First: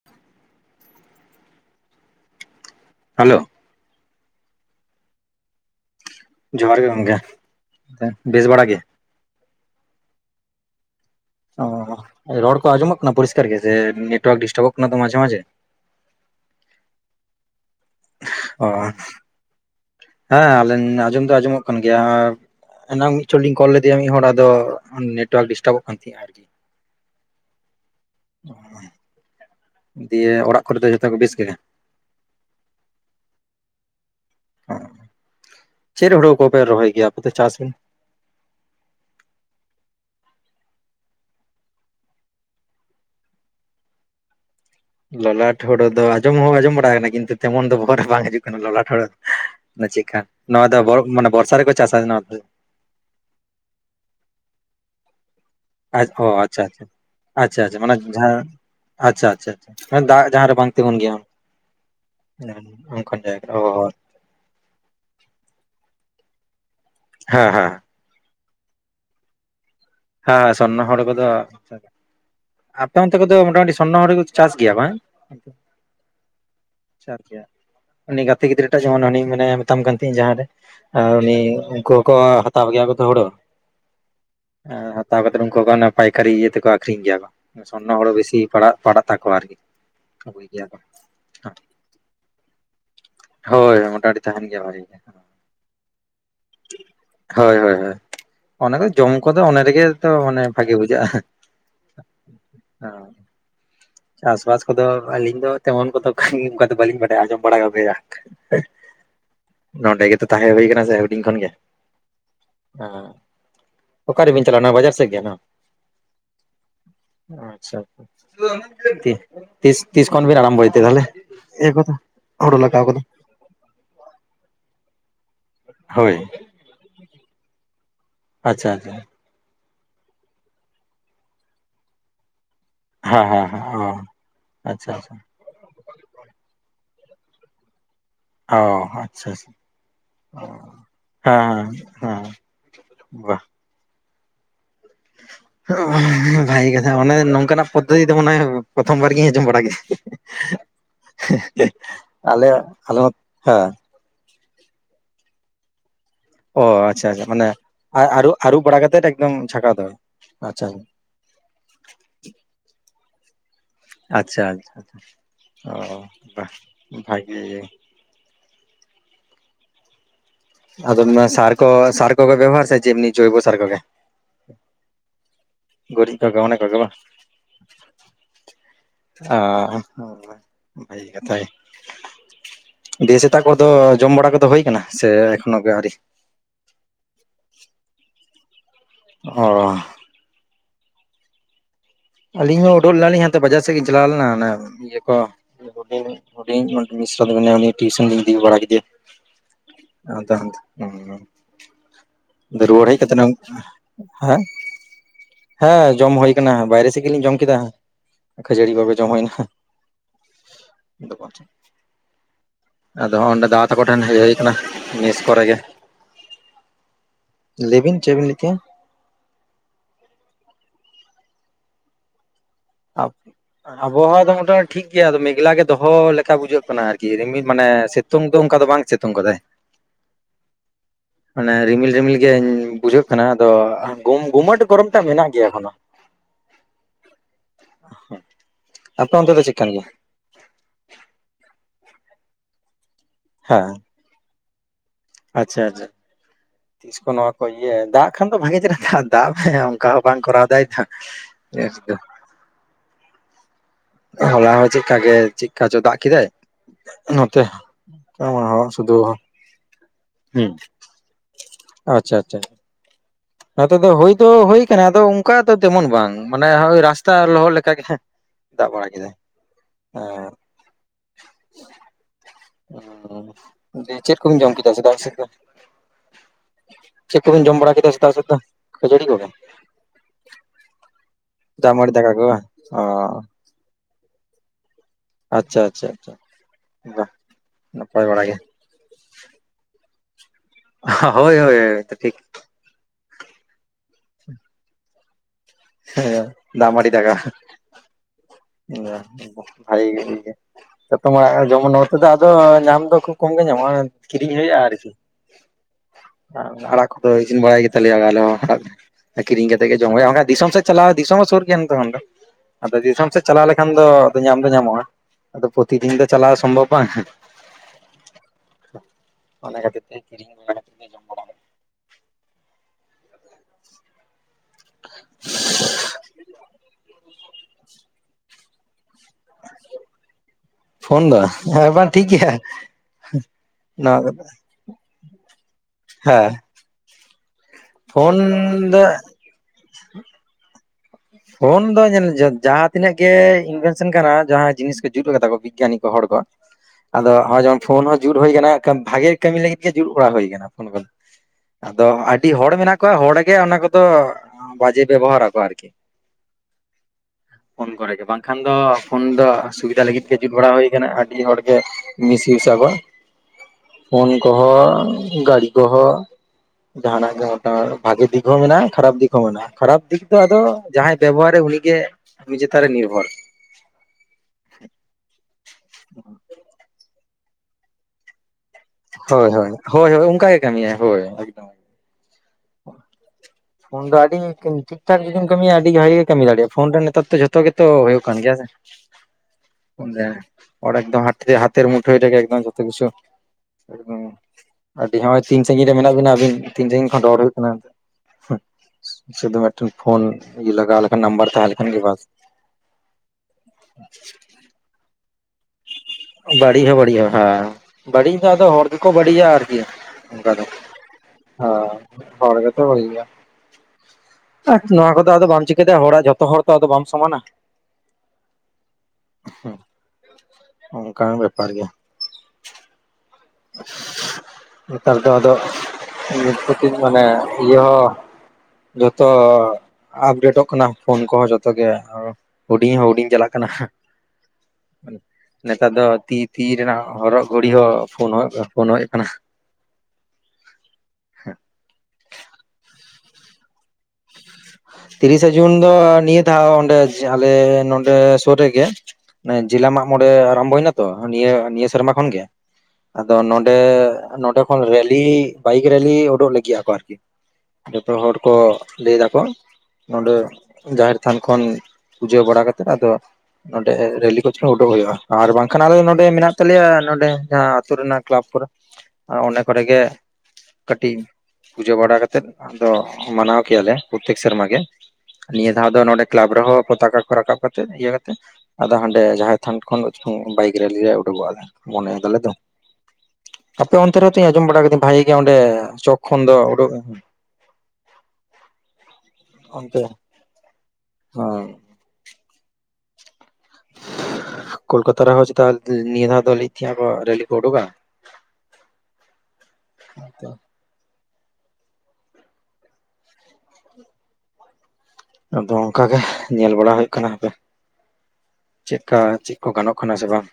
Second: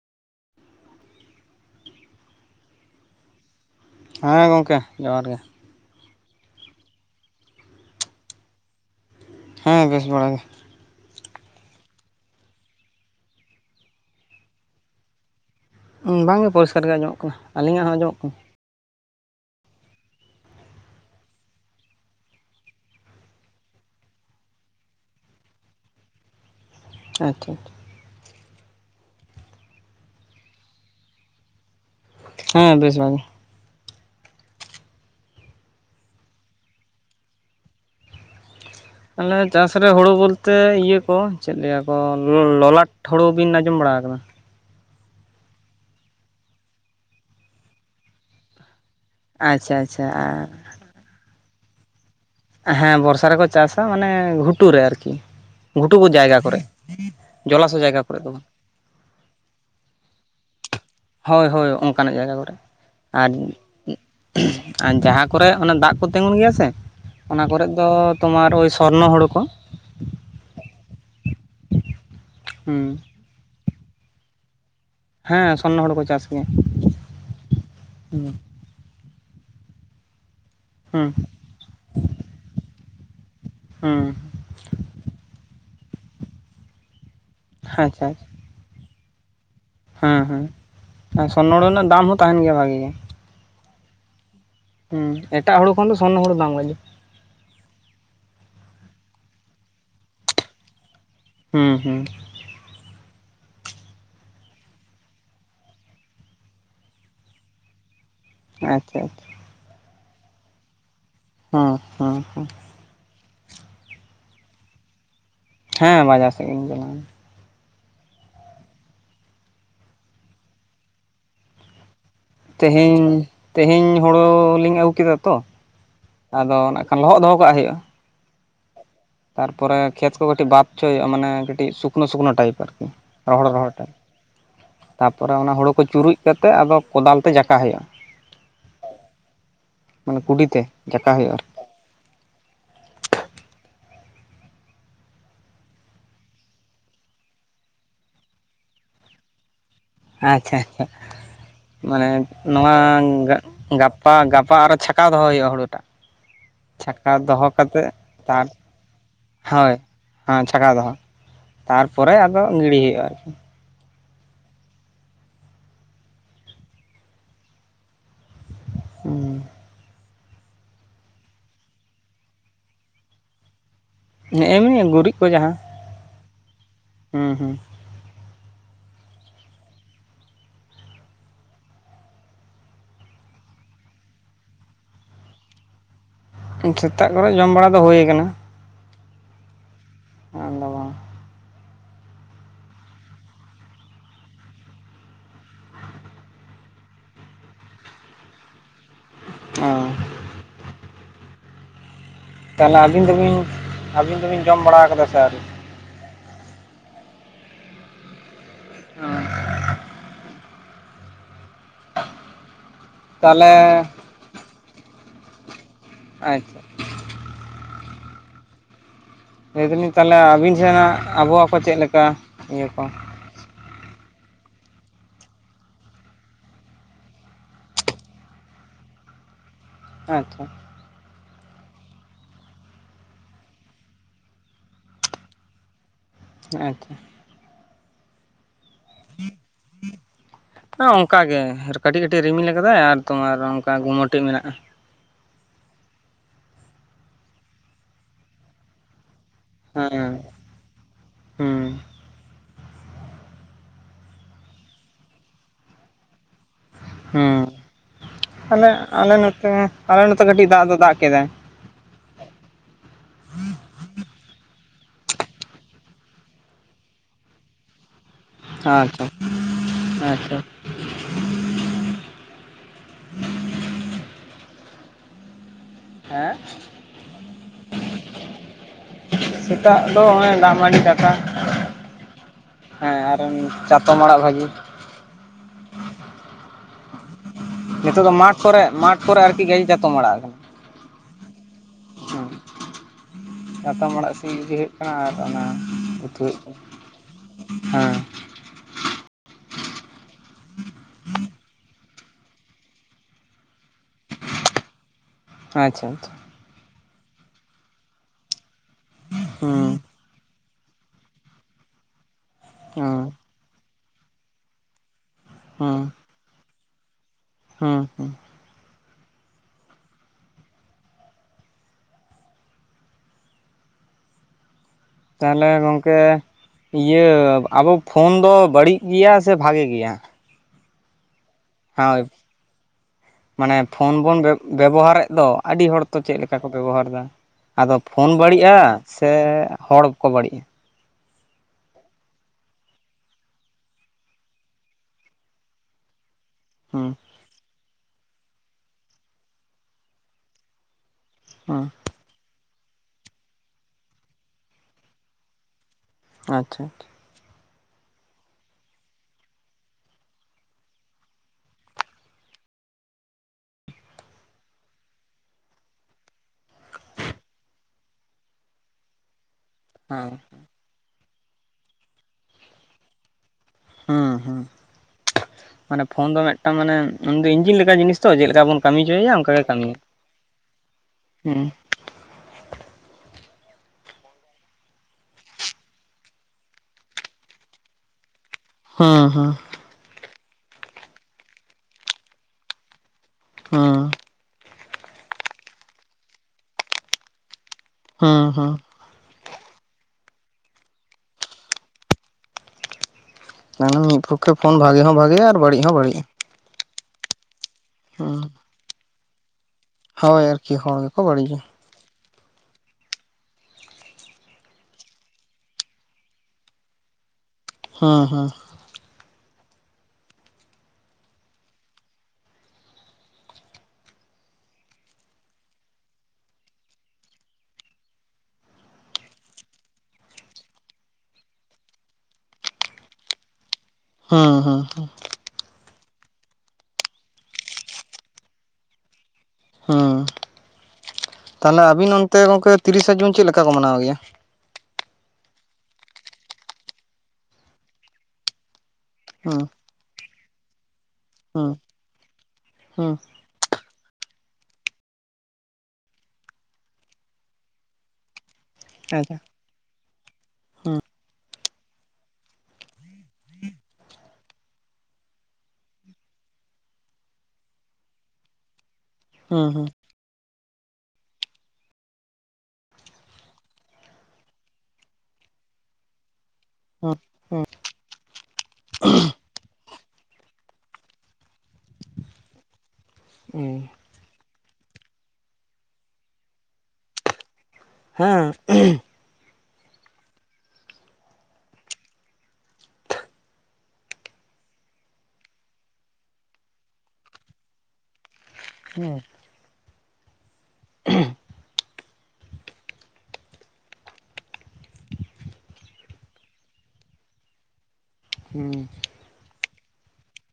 [inaudible] Hello. ᱦᱮᱸ ᱜᱚᱢᱠᱮ ᱡᱚᱸᱦᱟᱨ ᱜᱮ᱾ ᱡᱚᱦᱟᱨ ᱜᱮ ᱜᱚᱢᱠᱮ, ᱵᱮᱥ ᱵᱟᱲᱟ ᱜᱮ᱾ ᱦᱮᱸ ᱵᱮᱥ ᱵᱟᱲᱟ ᱜᱮ᱾ ᱚ ᱨᱚᱲ ᱠᱚ ᱟᱸᱡᱚᱢᱚᱜ ᱠᱟᱱᱟ ᱯᱚᱨᱤᱥᱠᱟᱨ ᱜᱮ ᱥᱮ ᱱᱮᱴᱳᱣᱟᱨᱠ ᱰᱤᱥᱴᱟᱵᱚᱜ ᱠᱟᱱᱟ ᱛᱚ ᱢᱟᱡᱷᱮ ᱢᱟᱡᱷᱮ᱾ ᱵᱟᱝᱜ ᱜᱮ ᱯᱚᱨᱤᱥᱠᱟᱨ ᱜᱮ ᱟᱸᱡᱚᱢᱚᱜ ᱠᱟᱱᱟ, ᱟᱹᱞᱤᱧᱟᱜ ᱦᱚᱸ ᱟᱸᱚᱢᱚᱜ ᱠᱟᱱᱟ? ᱚ ᱦᱮᱸ ᱟᱞᱧ ᱟᱸᱡᱚᱢ ᱫᱚ ᱟᱸᱡᱚᱢᱚᱜ ᱠᱟᱱ ᱜᱮᱭᱟ, ᱟᱨ ᱮᱱᱟᱝ ᱢᱤᱫ ᱪᱷᱚᱴ ᱞᱤᱧ ᱠᱚᱞ ᱞᱮᱫᱮᱭᱟ ᱢᱤᱫ ᱦᱚᱲ ᱟᱫᱚ ᱱᱮᱴᱣᱟᱨᱠ ᱰᱤᱥᱴᱟᱵᱚᱜ ᱠᱟᱱ ᱛᱤᱦᱤᱧᱟᱹ ᱟᱨᱠᱤ᱾ ᱟᱪᱪᱷᱟ ᱪᱷᱟ᱾ [unintelligible] ᱫᱤᱭᱮ ᱚᱲᱟᱜ ᱠᱚᱨᱮ ᱫᱚ ᱡᱚᱛᱚ ᱠᱚ ᱵᱮᱥ ᱜᱮ? ᱦᱮᱸ ᱵᱮᱥ [unintelligible] ᱪᱮ ᱦᱲᱩ ᱠᱚ ᱯᱮ ᱨᱚᱦ ᱜᱮᱭᱟ ᱟᱯᱮ ᱫᱚ ᱪᱟᱥ ᱫᱤᱱ? ᱟᱞᱮ ᱪᱟᱥ ᱨᱮ ᱦᱩᱲᱩ ᱵᱚᱞᱛᱮ ᱤᱭᱟᱹ ᱠᱚ ᱪᱮᱫ ᱞᱮᱠᱟ ᱠᱚ ᱞᱚ ᱞᱟᱴ, ᱛᱷᱳᱲᱳ ᱵᱤᱱ ᱟᱸᱡᱚᱢ ᱵᱟᱲᱟ ᱟᱠᱟᱫᱟ? ᱞᱚᱞᱟᱴ ᱦᱚ ᱦᱚᱲᱚ ᱫᱚ ᱟᱸᱚᱢ ᱦᱚᱸ ᱟᱸᱚᱢ ᱵᱟᱲᱟ ᱟᱠᱟᱱᱟ ᱠᱤᱱᱛᱩ ᱛᱮᱢᱚᱱ ᱫᱚ ᱵᱚᱦᱚᱜ ᱨᱮ ᱵᱟᱝ ᱦᱤᱡᱩᱜ ᱠᱟᱱᱟ ᱞᱚᱞᱟᱴ ᱦᱳᱲᱳ ᱫᱚ᱾ ᱟᱪᱪᱷᱟ ᱱᱚᱣᱟ ᱟᱪᱪᱷᱟ ᱪᱮᱠᱟ ᱱᱚᱣᱟ ᱫᱚ ᱢᱟᱱᱮ ᱵᱚᱨᱥᱟ ᱨᱮᱠᱚ ᱪᱟᱥᱟ, ᱱᱚᱣᱟ ᱫᱚ? ᱦᱮᱸ ᱵᱚᱨᱥᱟ ᱨᱮᱠᱚ ᱪᱟᱥᱟ ᱢᱟᱱᱮ ᱜᱷᱩᱴᱩᱨ ᱨᱮ ᱟᱨᱠᱤ᱾ ᱜᱷᱩᱴᱩ ᱠᱚ ᱚ ᱡᱟᱭᱜᱟ ᱟᱪᱪᱷᱟ ᱠᱚᱨᱮᱜ ᱟᱪᱪᱷᱟ ᱟᱪᱪᱷᱟ ᱡᱚᱞᱟᱥᱚ ᱟᱪᱪᱷᱟ ᱢᱟᱱᱮ ᱡᱟᱭᱜᱟ ᱠᱚᱨᱮ ᱫᱚ ᱡᱟᱦᱟᱸ ᱵᱟᱝ᱾ ᱟᱪᱪᱷᱟ ᱟᱪᱪᱷᱟ ᱪᱷᱟ ᱫᱟᱜ ᱡᱟᱦᱟᱸᱨᱮ ᱵᱟᱝ ᱛᱤᱸᱜᱩᱱ ᱜᱮᱭᱟ ᱦᱳᱭ ᱦᱳᱭ ᱚᱱᱠᱟᱱᱟᱜ ᱡᱟᱭᱜᱟ ᱠᱚᱨᱮ, ᱦᱮᱸ ᱚᱱᱠᱟᱱ ᱟᱨ ᱡᱟᱭᱜᱟ ᱚ ᱟ ᱡᱟᱦᱟᱸ ᱠᱚᱨᱮ ᱚᱱ ᱫᱟᱜ ᱠᱚ ᱛᱤᱸᱜᱩᱱ ᱜᱮᱭᱟ ᱥᱮ, ᱚᱱᱟ ᱦᱮᱸ ᱠᱚᱨᱮ ᱦᱮᱸ ᱫᱚ ᱛᱳᱢᱟᱨ ᱳᱭ ᱥᱚᱨᱱᱚ ᱦᱳᱲᱳ ᱠᱚ, ᱦᱮᱸ ᱥᱚᱨᱱᱚ ᱦᱳᱲᱚ ᱠᱚᱫᱚ ᱦᱩᱸ ᱟᱯᱮ ᱚᱱᱛᱮ ᱠᱚᱫᱚ ᱢᱚᱴᱟᱢᱩᱴᱤ ᱥᱚᱨᱱᱚ ᱦᱚᱲ ᱠᱚ ᱪᱟᱥ ᱜᱮᱭᱟ ᱵᱟᱝ? [inaudible] ᱦᱮᱸ ᱥᱚᱨᱱᱚ ᱦᱩᱲᱩ ᱠᱚ ᱪᱟᱥ ᱜᱮᱭᱟ [unintelligible] ᱜᱮᱭᱟ ᱩᱱᱤ ᱜᱟᱛᱮ ᱜᱤᱫᱽᱨᱟᱹ ᱮᱴᱟᱜ ᱡᱮᱢᱚᱱ ᱩᱱᱤ ᱢᱟᱱᱮ ᱢᱮᱛᱟᱢ ᱠᱟᱱ ᱛᱤᱧ ᱡᱟᱦᱟᱸᱨᱮ ᱦᱮᱸ ᱩᱱᱤ ᱩᱱᱠᱩ ᱠᱚ ᱦᱟᱛᱟᱣ ᱜᱮᱭᱟ ᱠᱚ ᱛᱚ ᱦᱳᱲᱳ᱾ ᱦᱮᱸ ᱦᱟᱛᱟᱣ ᱠᱟᱛᱮ ᱩᱱᱠᱩ ᱯᱟᱭᱠᱟᱨᱤ ᱤᱭᱟᱹ ᱛᱮᱠᱚ ᱟᱠᱷᱨᱤᱧ ᱜᱮᱭᱟ ᱠᱚ, ᱟᱪᱪᱷᱟ ᱥᱚᱨᱱᱚ ᱟᱪᱪᱷᱟ ᱦᱳᱲᱳ ᱵᱮᱥᱤ ᱯᱟᱲᱟᱜ ᱯᱟᱲᱦᱟᱜ ᱛᱟᱠᱚᱣᱟ ᱟᱨᱠᱤ᱾ ᱦᱮᱸ ᱟᱹᱜᱩᱭ ᱜᱮᱭᱟ ᱠᱚ ᱦᱮᱸ ᱥᱚᱨᱱᱚᱚᱲ ᱨᱮᱱᱟᱜ ᱫᱟᱢ ᱦᱚᱸ ᱛᱟᱦᱮᱱ ᱜᱮᱭᱟ ᱵᱷᱟᱜᱤ ᱜᱮ᱾ ᱦᱳᱭ ᱢᱚᱴᱟ ᱴᱤ ᱛᱟᱸᱦᱮᱱ ᱜᱮᱭᱟ [unintelligible] ᱦᱩᱸ ᱮᱴᱟᱜ ᱦᱚᱲᱩ ᱠᱷᱚᱱ ᱫᱚ ᱥᱚᱨᱱᱚ ᱦᱩᱲᱩ ᱵᱟᱝ [unintelligible] ᱦᱳᱭ ᱦᱳᱭ ᱦᱳᱭ ᱚᱱᱟ ᱠᱚ ᱡᱚᱢ ᱠᱚᱫᱚ ᱚᱱᱮ ᱨᱮᱜᱮ ᱛᱚ ᱢᱟᱱᱮ ᱵᱷᱟᱜᱮ ᱵᱩᱡᱷᱟᱹᱜ-ᱟ᱾ ᱦᱩᱸ ᱦᱩᱸ [inaudible] ᱪᱟᱥᱵᱟᱥ ᱠᱚᱫᱚ ᱟᱹᱞᱤᱧ ᱫᱚ ᱛᱮᱢᱚᱱ ᱠᱚᱫᱚ ᱠᱟᱹᱢᱤ ᱚᱱᱠᱟ ᱫᱚ ᱵᱟᱹᱞᱤᱧ ᱵᱟᱰᱟᱭᱟ ᱟᱸᱡᱚᱢ ᱵᱟᱲᱟ ᱠᱟᱯᱮᱭᱟ ᱟᱪᱪᱷᱟ ᱟᱪᱪᱷᱟ ᱱᱚᱸᱰᱮ ᱜᱮᱛᱚ ᱛᱟᱦᱮᱸ ᱦᱩᱭ ᱠᱟᱱᱟ ᱥᱮ ᱦᱩᱰᱤᱧ ᱠᱷᱚᱱ ᱜᱮ, ᱦᱮᱸ ᱦᱮᱸ ᱦᱮᱸ [inaudible] ᱚᱠᱟᱨᱮᱵᱤᱱ ᱪᱟᱞᱟᱭᱱᱟ ᱵᱟᱡᱟᱨ ᱥᱮ ᱜᱮ ᱢᱟ ᱦᱮᱸ ᱵᱟᱡᱟᱨ ᱥᱮᱫ ᱜᱮᱤᱧ ᱪᱟᱞᱟᱣ ᱱᱟ ᱟᱪᱪᱷᱟ ᱟᱪᱪᱷᱟ [inaudible] [unintelligible] ᱛᱤᱥ ᱛᱤᱥ ᱠᱷᱚᱱ ᱵᱤᱱ ᱟᱨᱟᱢᱵᱚᱭ ᱛᱮ ᱛᱟᱦᱚᱞᱮ ᱤᱭᱟᱹ ᱠᱚᱫᱚ᱾ ᱦᱳᱲᱳ ᱞᱟᱜᱟᱣ ᱠᱚᱫᱚ ᱛᱤᱦᱤᱧ ᱛᱤᱦᱤᱧ ᱦᱩᱲᱩ ᱞᱤᱧ ᱟᱹᱜᱩ ᱠᱮᱫᱟ ᱛᱚ ᱦᱳᱭ ᱟᱫᱚ ᱱᱟᱜ ᱠᱷᱟᱱ ᱞᱚᱦᱚᱫ ᱫᱚᱦᱚ ᱠᱟᱜ ᱦᱩᱭᱩᱜ-ᱟ ᱟᱪᱪᱷᱟ ᱟᱪᱪᱷᱟ, ᱛᱟᱨᱯᱚᱨᱮ ᱠᱷᱮᱛ ᱠᱚ ᱠᱟᱹᱴᱤᱡ ᱵᱟᱫᱽᱪᱚ ᱦᱩᱭᱩᱜ-ᱟ ᱢᱟᱱᱮ ᱠᱟᱹᱴᱤᱡ ᱥᱩᱠᱱᱳ ᱥᱩᱠᱱᱳ ᱴᱟᱭᱤᱯ ᱟᱨ ᱦᱮᱸ ᱨᱚᱦᱚᱲ ᱦᱮᱸ ᱦᱮᱸ ᱨᱚᱦᱚᱲ ᱛᱮ ᱚ ᱟᱪᱪᱷᱟ ᱟᱪᱪᱷᱟ ᱛᱟᱯᱚᱨ ᱚᱱᱟ ᱦᱩᱲᱩ ᱠᱩ ᱪᱩᱨᱩᱡ ᱠᱟᱛᱮᱜ ᱟᱫᱚ ᱠᱚᱫᱟᱞ ᱛᱮ ᱡᱟᱠᱟ ᱦᱩᱭᱩᱜ-ᱟ ᱚ ᱟᱪᱪᱷᱟ ᱟᱪᱪᱷᱟ ᱢᱟᱱᱮ ᱚ ᱠᱩᱰᱤ ᱛᱮ ᱡᱟᱠᱟ ᱦᱩᱭᱩᱜᱼᱟ ᱟᱨᱠᱤ ᱦᱮᱸ ᱟᱦᱟ ᱵᱟ, [inaudible] ᱵᱷᱟᱜᱤ ᱠᱟᱛᱷᱟ ᱚᱱᱮ ᱱᱚᱝᱠᱟᱱᱟᱜ ᱯᱚᱫᱽᱫᱷᱚᱛᱤ ᱫᱚ ᱢᱟᱱᱮ ᱯᱨᱚᱛᱷᱚᱢ ᱵᱟᱨ ᱜᱤᱧ ᱟᱸᱡᱚᱢ ᱵᱟᱲᱟ ᱜᱮ ᱟᱪᱪᱷᱟ ᱟᱪᱪᱷᱟ ᱢᱟᱱᱮ ᱟᱞᱮ ᱱᱚᱣᱟ ᱟᱞᱮ ᱦᱮᱸ ᱜᱟᱱ ᱜᱟᱯ ᱯᱟ ᱜᱟᱯᱟ ᱟᱨᱚᱪᱷᱟᱠᱟᱣ ᱫᱚᱦᱚ ᱦᱩᱭᱩᱜ-ᱟ ᱦᱩᱲᱩᱴᱟᱜ ᱚ ᱟᱪᱪᱷᱟ ᱪᱷᱟᱠᱟᱣ ᱟᱪᱪᱷᱟ ᱢᱟᱱᱮ ᱫᱚᱦᱚ ᱠᱟᱛᱮᱫ ᱟ ᱟᱨᱩ ᱟᱨᱩᱯ ᱵᱟᱲᱟ ᱠᱟᱛᱮᱫ ᱮᱠᱫᱚᱢ ᱪᱷᱟᱠᱟᱣ ᱫᱚᱦᱚᱭ ᱦᱟᱸ ᱪᱷᱟᱠᱟᱣ ᱫᱚᱦᱚ ᱛᱟᱨᱯᱚᱨᱮ ᱟᱫᱚ ᱜᱤᱲᱤ ᱦᱩᱭᱩᱜ-ᱟ ᱟᱨᱠᱤ ᱟᱪᱪᱷᱟ ᱟᱪᱷᱟᱷᱟ ᱚ ᱵᱟ, ᱵᱷᱟᱜᱤ ᱜᱮ ᱩᱸ ᱟᱫᱚ ᱥᱟᱨ ᱠᱚ ᱥᱟᱨ ᱠᱚ ᱜᱮ ᱵᱮᱵᱚᱦᱟᱨ ᱥᱮ ᱡᱮ ᱮᱢᱱᱤ ᱡᱚᱭᱵᱚ ᱥᱟᱨ ᱠᱚ ᱜᱮ ᱱᱮ ᱮᱢᱱᱤ ᱜᱩᱨᱤᱡ ᱠᱚ ᱡᱟᱦᱟᱸ, [inaudible] ᱢᱚᱱᱮ ᱠᱚᱜᱮ ᱵᱟᱝ ᱦᱮᱸ [inaudible] ᱚ ᱵᱷᱟᱜᱮ ᱠᱟᱛᱷᱟᱭ ᱫᱤᱭᱮ ᱥᱮᱛᱟᱜ ᱠᱚᱨᱮ ᱫᱚ ᱡᱚᱢ ᱵᱟᱲᱟ ᱠᱚᱫᱚ ᱦᱩᱭ ᱠᱟᱱᱟ ᱥᱮ ᱮᱠᱷᱚᱱᱳ ᱜᱮ ᱟᱹᱣᱨᱤ? ᱥᱮᱛᱟᱜ ᱠᱚᱨᱮ ᱡᱚᱢ ᱵᱟᱲᱟ ᱫᱚ ᱦᱩᱭ ᱠᱟᱱᱟ, ᱦᱚ ᱮᱱ ᱫᱚ ᱵᱟᱝ, ᱟᱹᱞᱤᱧ ᱦᱚᱸ ᱩᱰᱩᱠ ᱞᱮᱱᱟᱞᱤᱧ ᱦᱟᱱᱛᱮ ᱵᱟᱡᱟᱨ ᱥᱮᱫ ᱜᱤᱧ ᱪᱟᱞᱟᱣ ᱞᱮᱱᱟ ᱚᱱᱮ ᱤᱭᱟᱹ ᱠᱚ ᱦᱩᱰᱤᱧ ᱦᱩᱰᱤᱧ ᱢᱤᱥᱨᱚᱢ ᱢᱤᱱᱟᱭᱟ ᱩᱱᱤ ᱴᱤᱭᱩᱥᱚᱱ ᱞᱤᱧ ᱤᱫᱤ ᱵᱟᱲᱟ ᱠᱮᱫᱮᱭᱟ᱾ ᱚ ᱟᱫᱚ [inaudible] ᱛᱟᱦᱚᱞᱮ ᱨᱩᱣᱟᱹᱲ ᱦᱮᱡ ᱟᱹᱵᱤᱱ ᱠᱟᱛᱮ ᱱᱚᱝ ᱫᱚᱵᱤᱱ ᱟᱹᱵᱤᱱ ᱦᱟ ᱫᱚᱵᱤᱱ ᱡᱚᱢ ᱵᱟᱲᱟ ᱟᱠᱟᱫᱟ ᱥᱮ ᱟᱹᱣᱨᱤ ᱦᱮᱸ ᱡᱚᱢ ᱦᱩᱭ ᱠᱟᱱᱟ ᱵᱟᱭᱨᱮ ᱥᱮᱫ ᱜᱮᱞᱤᱧ ᱡᱚᱢ ᱠᱮᱫᱟ ᱠᱷᱟᱹᱡᱟᱹᱲᱤ ᱵᱟᱵᱮ ᱡᱚᱢ ᱦᱩᱭᱱᱟ᱾ [inaudible] ᱟᱫᱚ ᱚᱸᱰᱮ ᱛᱟᱦᱚᱞᱮ ᱫᱟᱫᱟ ᱛᱟᱠᱚᱴᱷᱮᱱ ᱠᱟᱱᱟ ᱢᱮᱥ ᱠᱚᱨᱮ ᱜᱮ ᱟᱪᱪᱷᱟ ᱞᱟᱹᱭᱵᱤᱱ ᱪᱮᱫᱵᱤᱱ ᱞᱟᱹᱭ ᱠᱮᱜ-ᱟ ᱞᱟᱹᱭ ᱫᱟᱞᱤᱧ ᱛᱟᱦᱚᱞᱮ ᱟᱹᱵᱤᱱ ᱥᱮᱱᱟᱜ ᱟᱵᱚᱣᱟ ᱠᱚ ᱪᱮᱫ ᱞᱮᱠᱟ ᱤᱭᱟᱹ ᱠᱚ ᱟ [inaudible] ᱟᱵᱚᱦᱟᱣᱟ ᱫᱚ ᱢᱚᱴᱟᱢᱩᱴᱤ ᱴᱷᱤᱠ ᱜᱮᱭᱟ ᱟᱫᱚ ᱢᱮᱜᱽᱞᱟ ᱜᱮ ᱫᱚᱦᱚ ᱞᱮᱠᱟ ᱵᱩᱡᱷᱟᱹᱜ ᱠᱟᱱᱟ ᱟᱨᱠᱤ ᱨᱤᱢᱤᱫ ᱢᱟᱱᱮ ᱥᱮᱛ ᱩᱝ ᱫᱚ ᱚᱱᱠᱟ ᱫᱚ ᱵᱟᱝ ᱥᱤᱛᱩᱝ ᱠᱟᱫᱟᱭ ᱦᱮᱸ ᱛᱷᱚ ᱚᱱᱮ ᱨᱤᱢᱤᱞ ᱨᱤᱢᱤᱞ ᱜᱮᱧ ᱵᱩᱡᱷᱟᱹᱜ ᱠᱟᱱᱟ ᱟᱫᱚ ᱜᱩᱢᱜᱩᱢᱟᱹᱴ ᱜᱚᱨᱚᱢ ᱴᱟᱜ ᱢᱮᱱᱟᱜ ᱜᱮᱭᱟ ᱮᱠᱷᱚᱱᱚ᱾ [inaudible] ᱟᱪᱪᱷᱟ ᱟᱯᱮ ᱚᱱᱛᱮ ᱫᱚ ᱪᱮᱠᱟᱱ ᱜᱮᱭᱟ ᱚᱱᱠᱟᱜ ᱜᱮ ᱠᱟᱹᱴᱤᱡ ᱠᱟᱹᱴᱤᱡ ᱨᱤᱢᱤᱞ ᱟᱫᱟᱭ ᱟᱨ ᱛᱳᱢᱟᱨ ᱚᱱᱠᱟ ᱦᱮᱸ ᱜᱩᱢᱴᱤ ᱢᱮᱱᱟᱜᱼᱟ ᱟᱪᱪᱷᱟ ᱟᱪᱪᱷᱟ ᱛᱤᱥ ᱠᱚ ᱱᱚᱣᱟ ᱠᱚ ᱤᱭᱟᱹ ᱫᱟᱜ ᱠᱷᱟᱱ ᱫᱚ ᱵᱷᱟᱜᱤ ᱪᱮᱦᱨᱟ ᱫᱟᱜ ᱫᱟᱜ ᱦᱮᱸ ᱚᱱᱠᱟ ᱦᱚᱸ ᱵᱟᱝ ᱠᱚᱨᱟᱣ ᱫᱟᱭ ᱛᱚ ᱱᱮᱥ ᱦᱮᱸ ᱫᱚ ᱦᱚᱞᱟ ᱦᱚᱸ ᱪᱮᱫᱠᱟ ᱜᱮ ᱪᱮᱫᱠᱟ ᱪᱚ ᱫᱟᱜ ᱠᱮᱫᱟᱭ ᱱᱚᱛᱮ ᱦᱩᱸ ᱟᱞᱮ ᱦᱚᱸ ᱥᱩᱫᱷᱩ ᱟᱞᱮ ᱱᱚᱛᱮ ᱟᱞᱮ ᱱᱚᱛᱮ ᱠᱟᱹᱴᱤᱡ ᱦᱩᱸ ᱫᱟᱜ ᱫᱚ ᱫᱟᱜ ᱠᱮᱫᱟᱭ ᱟᱪᱪᱷᱟ ᱟᱪᱪᱷᱟ ᱱᱚᱛᱮ ᱫᱚ ᱦᱳᱭ ᱫᱚ ᱦᱳᱭ ᱠᱟᱱᱟ ᱟᱫᱚ ᱚᱱᱠᱟ ᱫᱚ ᱛᱮᱢᱚᱱ ᱵᱟᱝ ᱢᱟᱱᱮᱭ ᱨᱟᱥᱛᱟ ᱞᱚᱦᱚᱫ ᱞᱮᱠᱟᱜᱮ ᱫᱟᱜ ᱵᱟᱲᱟ ᱟᱪᱪᱷᱟ ᱠᱮᱫᱟᱭ ᱦᱮ ᱟᱪᱪᱷᱟ ᱦᱩᱸ ᱫᱤᱭᱮ ᱪᱮᱫ ᱠᱚᱢ ᱡᱚᱢ ᱠᱮᱫᱟ ᱪᱮᱫᱟᱜ ᱥᱮ ᱫᱚ ᱦᱮᱸ ᱪᱮᱫ ᱠᱚᱵᱤᱱ ᱡᱚᱢ ᱵᱟᱲᱟ ᱠᱮᱫᱟ ᱥᱮᱛᱟᱜ ᱥᱮᱫᱫᱚ ᱥᱮᱛᱟᱜ ᱫᱚ ᱱᱚᱜᱼᱚᱭ ᱫᱟᱜ ᱢᱟᱹᱰᱤ ᱫᱟᱠᱟ ᱫᱟᱜ ᱢᱟᱹᱲᱤ ᱫᱟᱠᱟ ᱠᱚ ᱵᱟᱝ ᱚ ᱦᱮᱸ ᱟᱨ ᱪᱟᱛᱚᱢ ᱟᱲᱟᱜ ᱵᱷᱟᱹᱜᱤ ᱟᱪᱪᱷᱟ ᱟᱪᱪᱷᱟ [inaudible] ᱱᱤᱛᱚᱜ ᱫᱚ ᱵᱟᱲᱟ ᱜᱮ ᱢᱟᱴ ᱠᱚᱨᱮ ᱢᱟᱴ ᱠᱚᱨᱮ ᱟᱨᱠᱤ ᱜᱮᱡᱮ ᱪᱟᱛᱚᱢ ᱟᱲᱟᱜ ᱦᱳᱭ ᱦᱳᱭ ᱴᱷᱤᱠ ᱦᱮᱸ ᱪᱟᱛᱚᱢ ᱟᱲᱟᱜ ᱥᱤᱫ ᱤᱫᱤ ᱦᱩᱭᱩᱜ ᱠᱟᱱᱟ ᱟᱨ ᱚᱱᱟ ᱫᱟᱜ ᱢᱟᱹᱰᱤ ᱫᱟᱠᱟ [unintelligible] ᱦᱟᱸ [unintelligible] ᱪᱟᱛᱚᱢ ᱟᱲᱟᱜ ᱡᱚᱢ ᱱᱚᱛᱮᱫᱚ ᱟᱫᱚ ᱧᱟᱢ ᱫᱚ ᱠᱷᱩᱵ ᱠᱚᱢ ᱜᱮ ᱧᱟᱢᱚᱜᱼᱟ ᱠᱤᱨᱤᱧ ᱦᱩᱭᱩᱜᱼᱟ ᱟᱨᱠᱤ ᱟᱪᱪᱷᱟ ᱟᱪᱪᱷᱟ ᱟᱲᱟᱜ ᱠᱚᱫᱚ ᱤᱥᱤᱱ ᱵᱟᱲᱟᱭ ᱜᱮᱛᱟᱞᱮᱭᱟ ᱟᱞᱮᱲᱟᱜ ᱠᱤᱨᱤᱧ ᱠᱟᱛᱮ ᱦᱮᱸ ᱜᱮ ᱡᱚᱢᱭᱟ ᱫᱤᱥᱚᱢ ᱥᱮᱫ ᱪᱟᱞᱟᱣ ᱫᱤᱥᱚᱢ ᱦᱚᱸ ᱥᱩᱨ ᱜᱮᱭᱭᱟ ᱛᱚᱠᱷᱚᱱ ᱫᱚ ᱟᱫᱚ ᱦᱮᱸ ᱫᱤᱥᱚᱢ ᱥᱮᱫ ᱪᱟᱞᱟᱣ ᱞᱮᱠᱷᱟᱱ ᱫᱚ ᱧᱟᱢ ᱫᱚ ᱧᱟᱢᱚᱜᱼᱟ ᱟᱫᱚ ᱯᱨᱚᱛᱤᱫᱤᱱ ᱫᱚ ᱪᱟᱞᱟᱣ ᱥᱚᱢᱵᱷᱚᱵᱽ ᱵᱟᱝ ᱦᱩᱸ ᱦᱩᱸ ᱚᱱᱟ ᱠᱷᱟᱹᱛᱤᱨ ᱛᱮ ᱠᱤᱨᱤᱧ [inaudible] ᱦᱩᱭᱩᱜᱼᱟ᱾ ᱛᱟᱦᱚᱞᱮ ᱜᱚᱢᱠᱮ ᱤᱭᱟᱹ ᱟᱵᱚ ᱯᱷᱳᱱ ᱫᱚ ᱵᱟᱹᱲᱤᱡ ᱜᱮᱭᱟ ᱥᱮ ᱵᱷᱟᱜᱮ ᱜᱮᱭᱟ ᱯᱷᱳᱱ ᱫᱚ ᱦᱮᱸ ᱵᱟᱝ ᱦᱳᱭ ᱴᱷᱤᱠ ᱜᱮᱭᱟ ᱢᱟᱱᱮ ᱱᱚᱣᱟ ᱯᱷᱳᱱ ᱠᱚ ᱵᱚᱱ ᱛᱚ ᱵᱮᱵᱚᱦᱟᱨᱮᱫ ᱫᱚ ᱟᱹᱰᱤ ᱦᱚᱲᱛᱚ ᱪᱮᱫ ᱞᱮᱠᱟ ᱠᱚ ᱵᱮᱵᱚᱦᱟᱨᱮᱫᱟ ᱟᱫᱚ ᱯᱷᱳᱱ ᱵᱟᱹᱲᱤᱡᱼᱟ ᱥᱮ ᱦᱚᱲᱜᱮ ᱠᱚ ᱵᱟᱹᱲᱤᱡᱼᱟ ᱯᱷᱳᱱ ᱫᱚ ᱧᱮᱞ ᱡᱟᱦᱟᱸ ᱛᱤᱱᱟᱹᱜ ᱜᱮ ᱤᱱᱵᱷᱮᱱᱥᱮᱱ ᱠᱟᱱᱟ ᱡᱟᱦᱟᱸ ᱡᱤᱱᱤᱥ ᱠᱚ ᱡᱩᱛ ᱟᱠᱟᱫᱟ ᱠᱚ ᱵᱤᱜᱽᱜᱟᱱᱤ ᱛᱚ ᱦᱚᱲ ᱠᱚᱣᱟᱜ ᱦᱩᱸ ᱟᱫᱚ ᱡᱮ ᱯᱷᱳᱱ ᱦᱚᱸ ᱡᱩᱛ ᱦᱩᱭ ᱟᱠᱟᱱᱟ ᱵᱷᱟᱜᱮ ᱠᱟᱹᱢᱤ ᱞᱟᱹᱜᱤᱫ ᱜᱮ ᱡᱩᱛ ᱵᱟᱲᱟ ᱦᱩᱭ ᱟᱠᱟᱱᱟᱟᱱᱟ ᱯᱷᱳᱱ ᱠᱚ ᱦᱩᱸ ᱟᱫᱚ ᱟᱹᱰᱤ ᱦᱚᱲ ᱢᱮᱱᱟᱜ ᱠᱚᱣᱟ ᱦᱚᱲ ᱜᱮ ᱚᱱᱟ ᱠᱚᱫᱚ ᱵᱟᱡᱮ ᱵᱮᱵᱚᱦᱟᱨᱟᱠᱚ ᱟᱨᱠᱤ ᱟᱪᱪᱷᱟ ᱯᱷᱳᱱ ᱠᱚᱨᱮ ᱜᱮ ᱵᱟᱝᱠᱷᱟᱱ ᱫᱚ ᱯᱷᱳᱱ ᱫᱚ ᱥᱩᱵᱤᱫᱷᱟ ᱞᱟᱹᱜᱤᱫ ᱜᱮ ᱡᱩᱛ ᱵᱟᱲᱟ ᱦᱩᱭ ᱟᱠᱟᱱᱟ ᱟᱨ ᱡᱩᱫᱤ ᱦᱚᱲᱜᱮ [inaudible] ᱯᱷᱳᱱ ᱠᱚᱦᱚᱸ ᱜᱟᱹᱟᱹᱲᱤ ᱠᱚᱦᱚᱸ ᱡᱟᱦᱱᱟᱜ ᱜᱮ ᱵᱷᱟᱜᱤ ᱫᱤᱠ ᱦᱚᱸ ᱢᱮᱱᱟᱜᱼᱟ ᱠᱷᱟᱨᱟᱯ ᱫᱤᱠ ᱢᱮ ᱠᱷᱟᱨᱟᱯ ᱫᱤᱠ ᱦᱮᱸ ᱫᱚ ᱟᱫᱚ ᱡᱟᱦᱟᱸᱭ ᱵᱮᱵᱚᱦᱟᱨᱮ ᱩᱱᱤᱜᱮ ᱩᱱᱤ ᱪᱮᱛᱟᱱ ᱨᱮ ᱱᱤᱨᱵᱷᱚᱨ᱾ ᱦᱩᱸ ᱦᱩᱸ ᱢᱟᱱᱮ ᱯᱷᱳᱱ ᱫᱚ ᱢᱤᱫᱴᱟᱝ ᱢᱟᱱᱮ ᱤᱧᱡᱤᱱ ᱞᱮᱠᱟ ᱡᱤᱱᱤᱥ ᱛᱚ ᱪᱮᱫᱠᱟ ᱵᱚᱱ ᱠᱟᱹᱢᱤ ᱦᱚᱪᱚᱭᱮᱭᱟ ᱦᱳᱭ ᱚᱱᱠᱟ ᱜᱮ ᱦᱳᱭ ᱠᱟᱹᱢᱤᱭᱟ ᱦᱳᱭ ᱦᱳᱭ ᱚᱱᱠᱟ ᱜᱮ ᱦᱩᱸ ᱯᱷᱚᱱ ᱫᱚ ᱟᱹᱰᱤ ᱠᱤᱢᱛᱤ ᱴᱷᱤᱠ ᱴᱷᱟᱠ ᱡᱩᱤ ᱠᱟᱹᱢᱤᱭᱟ ᱟᱹᱰᱤ ᱜᱤ ᱜᱮ ᱠᱟᱹᱢᱤ ᱫᱟᱲᱮᱭᱟᱜᱼᱟ ᱯᱷᱳᱱ ᱱᱮᱛᱟᱨ ᱫᱚ ᱡᱷᱚᱛᱚ ᱜᱮᱛᱚ ᱦᱩᱭᱩᱜ ᱠᱟᱱ ᱜᱮᱭᱟ ᱥᱮ ᱦᱮᱸ ᱦᱮᱸ ᱮᱠᱫᱚᱢ [inaudible] ᱦᱟᱛᱮᱨ ᱢᱩᱴᱳᱭ ᱨᱮᱜᱮ ᱮᱠᱫᱚᱢ ᱡᱚᱛᱚ ᱠᱤᱪᱩ ᱦᱩᱸ ᱮᱫᱚᱢ ᱟᱹᱰᱤ ᱦᱚᱸᱜ ᱛᱤᱱ ᱥᱟᱹᱜᱤᱧ ᱨᱮ ᱢᱮᱱᱟᱜ ᱵᱤᱱᱟᱵᱤᱱ ᱛᱤᱱ ᱥᱟᱹᱜᱤᱧ ᱠᱷᱚᱱ ᱨᱚᱲ ᱦᱩᱭᱩᱜ ᱠᱟᱱᱟ ᱦᱩᱸ ᱦᱩᱸ ᱥᱚᱫᱩ ᱢᱤᱫᱴᱟᱝ ᱯᱷᱳᱱ ᱞᱟᱜᱟᱣ ᱞᱮᱠᱷᱟᱱ ᱱᱟᱢᱵᱟᱨ ᱛᱟᱦᱮᱸ ᱞᱮᱠᱷᱟᱱ ᱜᱮ ᱵᱟᱥ ᱢᱤᱫ ᱯᱚᱠᱠᱷᱮ ᱯᱷᱳᱱ ᱵᱷᱟᱜᱮ ᱦᱚᱸ ᱵᱷᱟᱜᱮᱭᱟ ᱟᱨ ᱵᱟᱹᱲᱤᱡ ᱦᱚᱸ ᱵᱟᱹᱲᱤᱡᱼᱟ ᱵᱟᱹᱲᱤᱡ ᱦᱚᱸ ᱵᱟᱹᱲᱤᱡ ᱟ ᱦᱟᱸ ᱵᱟᱹᱲᱤᱡ ᱫᱚ ᱟᱫᱚ ᱦᱚᱲ ᱜᱮᱠᱚ ᱵᱟᱹᱲᱤᱡᱤᱭᱟ ᱟᱨᱠᱤ ᱦᱳᱭ ᱚᱱᱠᱟ ᱫᱚ ᱟᱨᱠᱤ ᱦᱚᱲ ᱜᱮᱠᱚ ᱵᱟᱹᱲᱤᱡᱟ᱾ [unintelligible] ᱪᱟᱠᱨᱤ ᱦᱚᱲ ᱠᱚᱫᱚ ᱟᱫᱚ ᱵᱟᱢ ᱪᱤᱠᱟᱹᱭ ᱫᱟ ᱡᱷᱚᱛᱚ ᱦᱚᱲ ᱛᱚ ᱟᱫᱚ ᱵᱟᱢ ᱥᱚᱢᱟᱱᱟ᱾ ᱦᱮᱸ ᱦᱮᱸ ᱦᱮᱸ ᱚᱱᱠᱟᱱ ᱵᱮᱯᱟᱨ ᱜᱮ᱾ ᱱᱮᱛᱟᱨ ᱫᱚ ᱟᱫᱚ ᱱᱤᱛ ᱠᱟᱹᱴᱤᱡ ᱢᱟᱱᱮ ᱤᱭᱟᱹ ᱦᱚᱸ ᱡᱚᱛᱚ ᱟᱯᱰᱮᱴᱚᱜ ᱠᱟᱱᱟ ᱯᱷᱳᱱ ᱠᱚᱦᱚᱸ ᱡᱚᱛᱚ ᱜᱮ, ᱦᱩᱰᱤᱧ ᱦᱚᱸ ᱦᱩᱰᱤᱧ ᱪᱟᱞᱟᱜ ᱠᱟᱱᱟ᱾ ᱦᱩᱸ ᱦᱮᱸ ᱦᱮᱸ ᱱᱮᱛᱟᱨ ᱫᱚ ᱛᱤ ᱛᱤ ᱨᱮᱱᱟᱜ ᱦᱚᱨᱚᱜ ᱜᱷᱲᱤ ᱦᱚᱸ ᱯᱷᱳᱱ ᱯᱷᱳᱱ ᱦᱚᱭᱚᱜ ᱟᱠᱟᱱᱟ ᱦᱩᱸ ᱛᱟᱦᱚᱞᱮ ᱟᱵᱤᱱ ᱚᱱᱛᱮ ᱜᱚᱝᱠᱮ ᱛᱤᱨᱤᱥᱟ ᱡᱩᱱ ᱪᱮᱫ ᱞᱮᱠᱟ ᱠᱚ ᱢᱟᱱᱟᱣ ᱜᱮᱭᱟ? [unintelligible] ᱛᱤᱨᱤᱥᱟ ᱡᱩᱱ ᱫᱚ ᱱᱤᱭᱟᱹ ᱫᱷᱟᱣ ᱟᱞᱮ ᱱᱚᱰᱮ ᱥᱩᱨ ᱨᱮᱜᱮ ᱦᱩᱸ ᱡᱮᱞᱟ ᱢᱟᱜ ᱢᱚᱬᱮ ᱟᱨᱟᱢᱵᱷᱚ ᱭᱮᱱᱟ ᱛᱚ ᱱᱤᱭᱟᱹ ᱦᱩᱸ ᱱᱤᱭᱟᱹ ᱥᱮᱨᱢᱟ ᱠᱷᱚᱱᱜᱮ ᱦᱩᱸ ᱟᱫᱚ ᱱᱚᱰᱮ ᱱᱚᱰᱮ ᱠᱷᱚᱱ ᱨᱮᱞᱤ ᱵᱟᱭᱤᱠ ᱨᱮᱞᱤ ᱩᱰᱩᱠ ᱞᱟᱹᱜᱤᱫ ᱟᱠᱚ ᱟᱨᱠᱤ ᱡᱚᱛᱚ ᱦᱚᱲ ᱠᱚ ᱞᱟᱹᱭ ᱟᱪᱪᱷᱟ ᱫᱟᱠᱚ ᱱᱚᱰᱮ ᱦᱩᱸ ᱡᱟᱦᱮᱨ ᱛᱷᱟᱱ ᱠᱷᱚᱱ ᱯᱩᱡᱟᱹ ᱵᱟᱲᱟ ᱠᱟᱛᱮᱫ ᱟᱫᱚ ᱱᱚᱸᱰᱮ ᱨᱮᱞᱤ ᱠᱚᱪ ᱩᱰᱩᱠ ᱦᱩᱭᱩᱜᱼᱟ ᱟᱨ ᱵᱟᱝᱠᱷᱟᱱ ᱟᱞᱮ ᱱᱚᱰᱮ ᱢᱮᱱᱟᱜ ᱛᱟᱞᱮᱭᱟ ᱱᱚᱰᱮ ᱡᱟᱦᱟᱸ ᱟᱹᱛᱩ ᱨᱮᱱᱟᱜ ᱠᱞᱟᱵᱽ ᱠᱚᱨᱮ, ᱚᱱᱟ ᱦᱩᱸ ᱠᱚᱨᱮ ᱦᱩᱸ ᱜᱮ ᱠᱟᱹᱴᱤᱡ ᱯᱩᱡᱟᱹ ᱵᱟᱲᱟ ᱠᱟᱛᱮ ᱟᱫᱚ ᱢᱟᱱᱟᱣ ᱠᱮᱭᱟᱞᱮ ᱯᱨᱚᱛᱛᱮᱠ ᱥᱮᱨᱢᱟ ᱜᱮ ᱱᱤᱭᱟᱹ ᱫᱷᱟᱣ ᱫᱚ ᱱᱚᱰᱮ ᱠᱮᱞᱟᱵᱽ ᱨᱮᱦᱚᱸ ᱯᱚᱛᱟᱠᱟ ᱠᱚ ᱨᱟᱠᱟᱵ ᱠᱟᱛᱮ ᱤᱭᱟᱹ ᱠᱟᱛᱮ ᱟᱫᱚ ᱦᱟᱸᱰᱮ ᱡᱟᱦᱮᱨ ᱛᱷᱟᱱ ᱠᱷᱚᱱ ᱵᱟᱭᱤᱠ ᱨᱮᱞᱤ ᱞᱮ ᱩᱰᱩᱠᱚᱜᱼᱟ᱾ ᱢᱚᱱᱮᱭᱮ ᱫᱟᱞᱮ ᱫᱚ ᱦᱩᱸ ᱟᱯᱮ ᱚᱱᱛᱮ ᱨᱮᱛᱚᱧ ᱟᱸᱡᱚᱢ ᱵᱟᱲᱟ ᱠᱮᱫᱟ ᱵᱷᱟᱜᱤ ᱜᱮᱭᱟ ᱚᱸᱰᱮ ᱪᱚᱠ ᱠᱷᱚᱱ ᱫᱚ ᱩᱰᱩᱠ ᱦᱮᱸ ᱟᱱᱛᱮ ᱦᱮᱸ ᱠᱚᱞᱠᱟᱛᱟ ᱨᱮ ᱪᱮᱛᱟ [unintelligible] ᱱᱤᱭᱟᱹ ᱫᱷᱟᱣ ᱫᱚ ᱞᱟᱹᱭ ᱫᱟᱠᱟ ᱨᱮᱞᱤ ᱠᱚ ᱩᱰᱩᱠᱟ ᱦᱮᱸ [inaudible] ᱟᱫᱚ ᱚᱱᱠᱟ ᱜᱮ ᱧᱮᱞ ᱵᱟᱲᱟ ᱦᱩᱭᱩᱜ ᱠᱟᱱᱟ ᱦᱟᱯᱮ ᱦᱮᱸ ᱚᱱᱠᱟ ᱪᱮᱫ ᱠᱚ ᱜᱟᱱᱚᱜ ᱠᱟᱱᱟ ᱥᱮ ᱵᱟᱝ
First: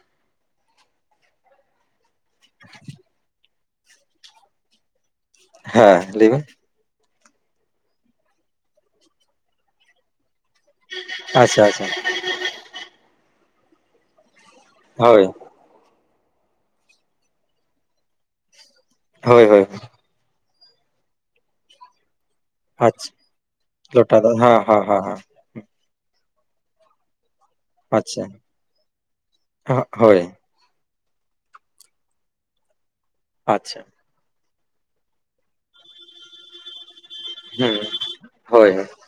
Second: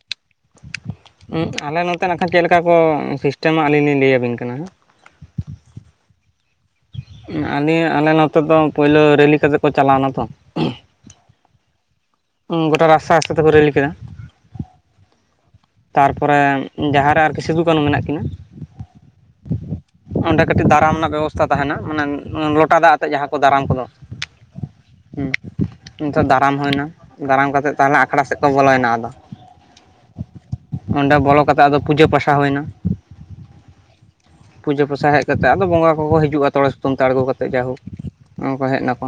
ᱟᱞᱮ ᱱᱚᱛᱮ ᱠᱷᱟᱱ ᱪᱮᱫᱠᱟ ᱠᱚ ᱥᱤᱥᱴᱮᱢᱟ ᱟᱹᱞᱤᱧ ᱞᱤᱧ ᱞᱟᱹᱭ ᱟᱵᱤᱱ ᱠᱟᱱᱟ ᱦᱟᱸᱜ᱾ ᱦᱮᱸ ᱞᱟᱹᱭᱵᱮᱱ ᱟᱞᱮ ᱟᱞᱮ ᱱᱚᱛᱮ ᱫᱚ ᱯᱳᱭᱞᱳ ᱨᱮᱞᱤ ᱠᱟᱛᱮ ᱠᱚ ᱪᱟᱞᱟᱣ ᱮᱱᱟ ᱛᱚ ᱟᱪᱪᱷᱟ ᱟᱪᱪᱷᱟ ᱜᱚᱴᱟ ᱨᱟᱥᱛᱟ ᱨᱟᱥᱛᱟ ᱛᱮᱯᱮ ᱨᱤᱞ ᱠᱮᱫᱟ ᱦᱳᱭ ᱛᱟᱨ ᱯᱚᱨᱮ ᱡᱟᱦᱟᱸᱨᱮ ᱟᱨᱠᱤ ᱥᱤᱫᱩ ᱠᱟᱹᱱᱦᱩ ᱢᱮᱱᱟᱜ ᱠᱤᱱᱟᱹ ᱦᱳᱭ ᱦᱳᱭ ᱚᱸᱰᱮ ᱠᱟᱹᱴᱤᱡ ᱫᱟᱨᱟᱢ ᱨᱮᱱᱟᱜ ᱵᱮᱵᱚᱥᱷᱛᱟ ᱛᱟᱦᱮᱱᱟ ᱢᱟᱱᱮ ᱞᱚᱴᱟ ᱞᱚᱴᱟ ᱫᱟᱜ ᱟᱪᱪᱷᱟ ᱟᱛᱮᱫ ᱡᱟᱦᱟᱸ ᱠᱚ ᱫᱟᱨᱟᱢ ᱠᱚᱫᱚ ᱞᱚᱴᱟ ᱫᱚ ᱦᱮᱸ ᱦᱮᱸ ᱦᱮᱸ ᱦᱩ, ᱱᱤᱛᱳ ᱫᱟᱨᱟᱢ ᱦᱩᱭᱱᱟ ᱫᱟᱨᱟᱢ ᱠᱟᱛᱮᱫ ᱛᱟᱦᱚᱞᱮ ᱟᱠᱷᱲᱟ ᱥᱮᱫ ᱟᱪᱪᱷᱟ ᱠᱚ ᱵᱚᱞᱚᱭᱮᱱᱟ ᱟᱫᱚ ᱦᱳᱭ ᱚᱸᱰᱮ ᱵᱚᱞᱚ ᱠᱟᱛᱮᱜ ᱟᱫᱚ ᱯᱩᱡᱟᱹ ᱯᱟᱥᱟ ᱦᱩᱭ ᱮᱱᱟ᱾ ᱟᱪᱷᱟ ᱯᱩᱡᱟᱹ ᱯᱟᱥᱟ ᱦᱮᱡ ᱠᱟᱛᱮ ᱟᱫᱚ ᱵᱚᱸᱜᱟ ᱠᱚᱠᱚ ᱦᱤᱡᱩᱜᱼᱟ ᱛᱚᱲᱮ ᱥᱩᱛᱟᱹᱢ ᱛᱮ ᱟᱬᱜᱚ ᱠᱟᱛᱮᱫ ᱡᱟᱭᱦᱳᱠ ᱚᱱᱟ ᱠᱚ ᱦᱮᱡ ᱱᱟᱠᱚ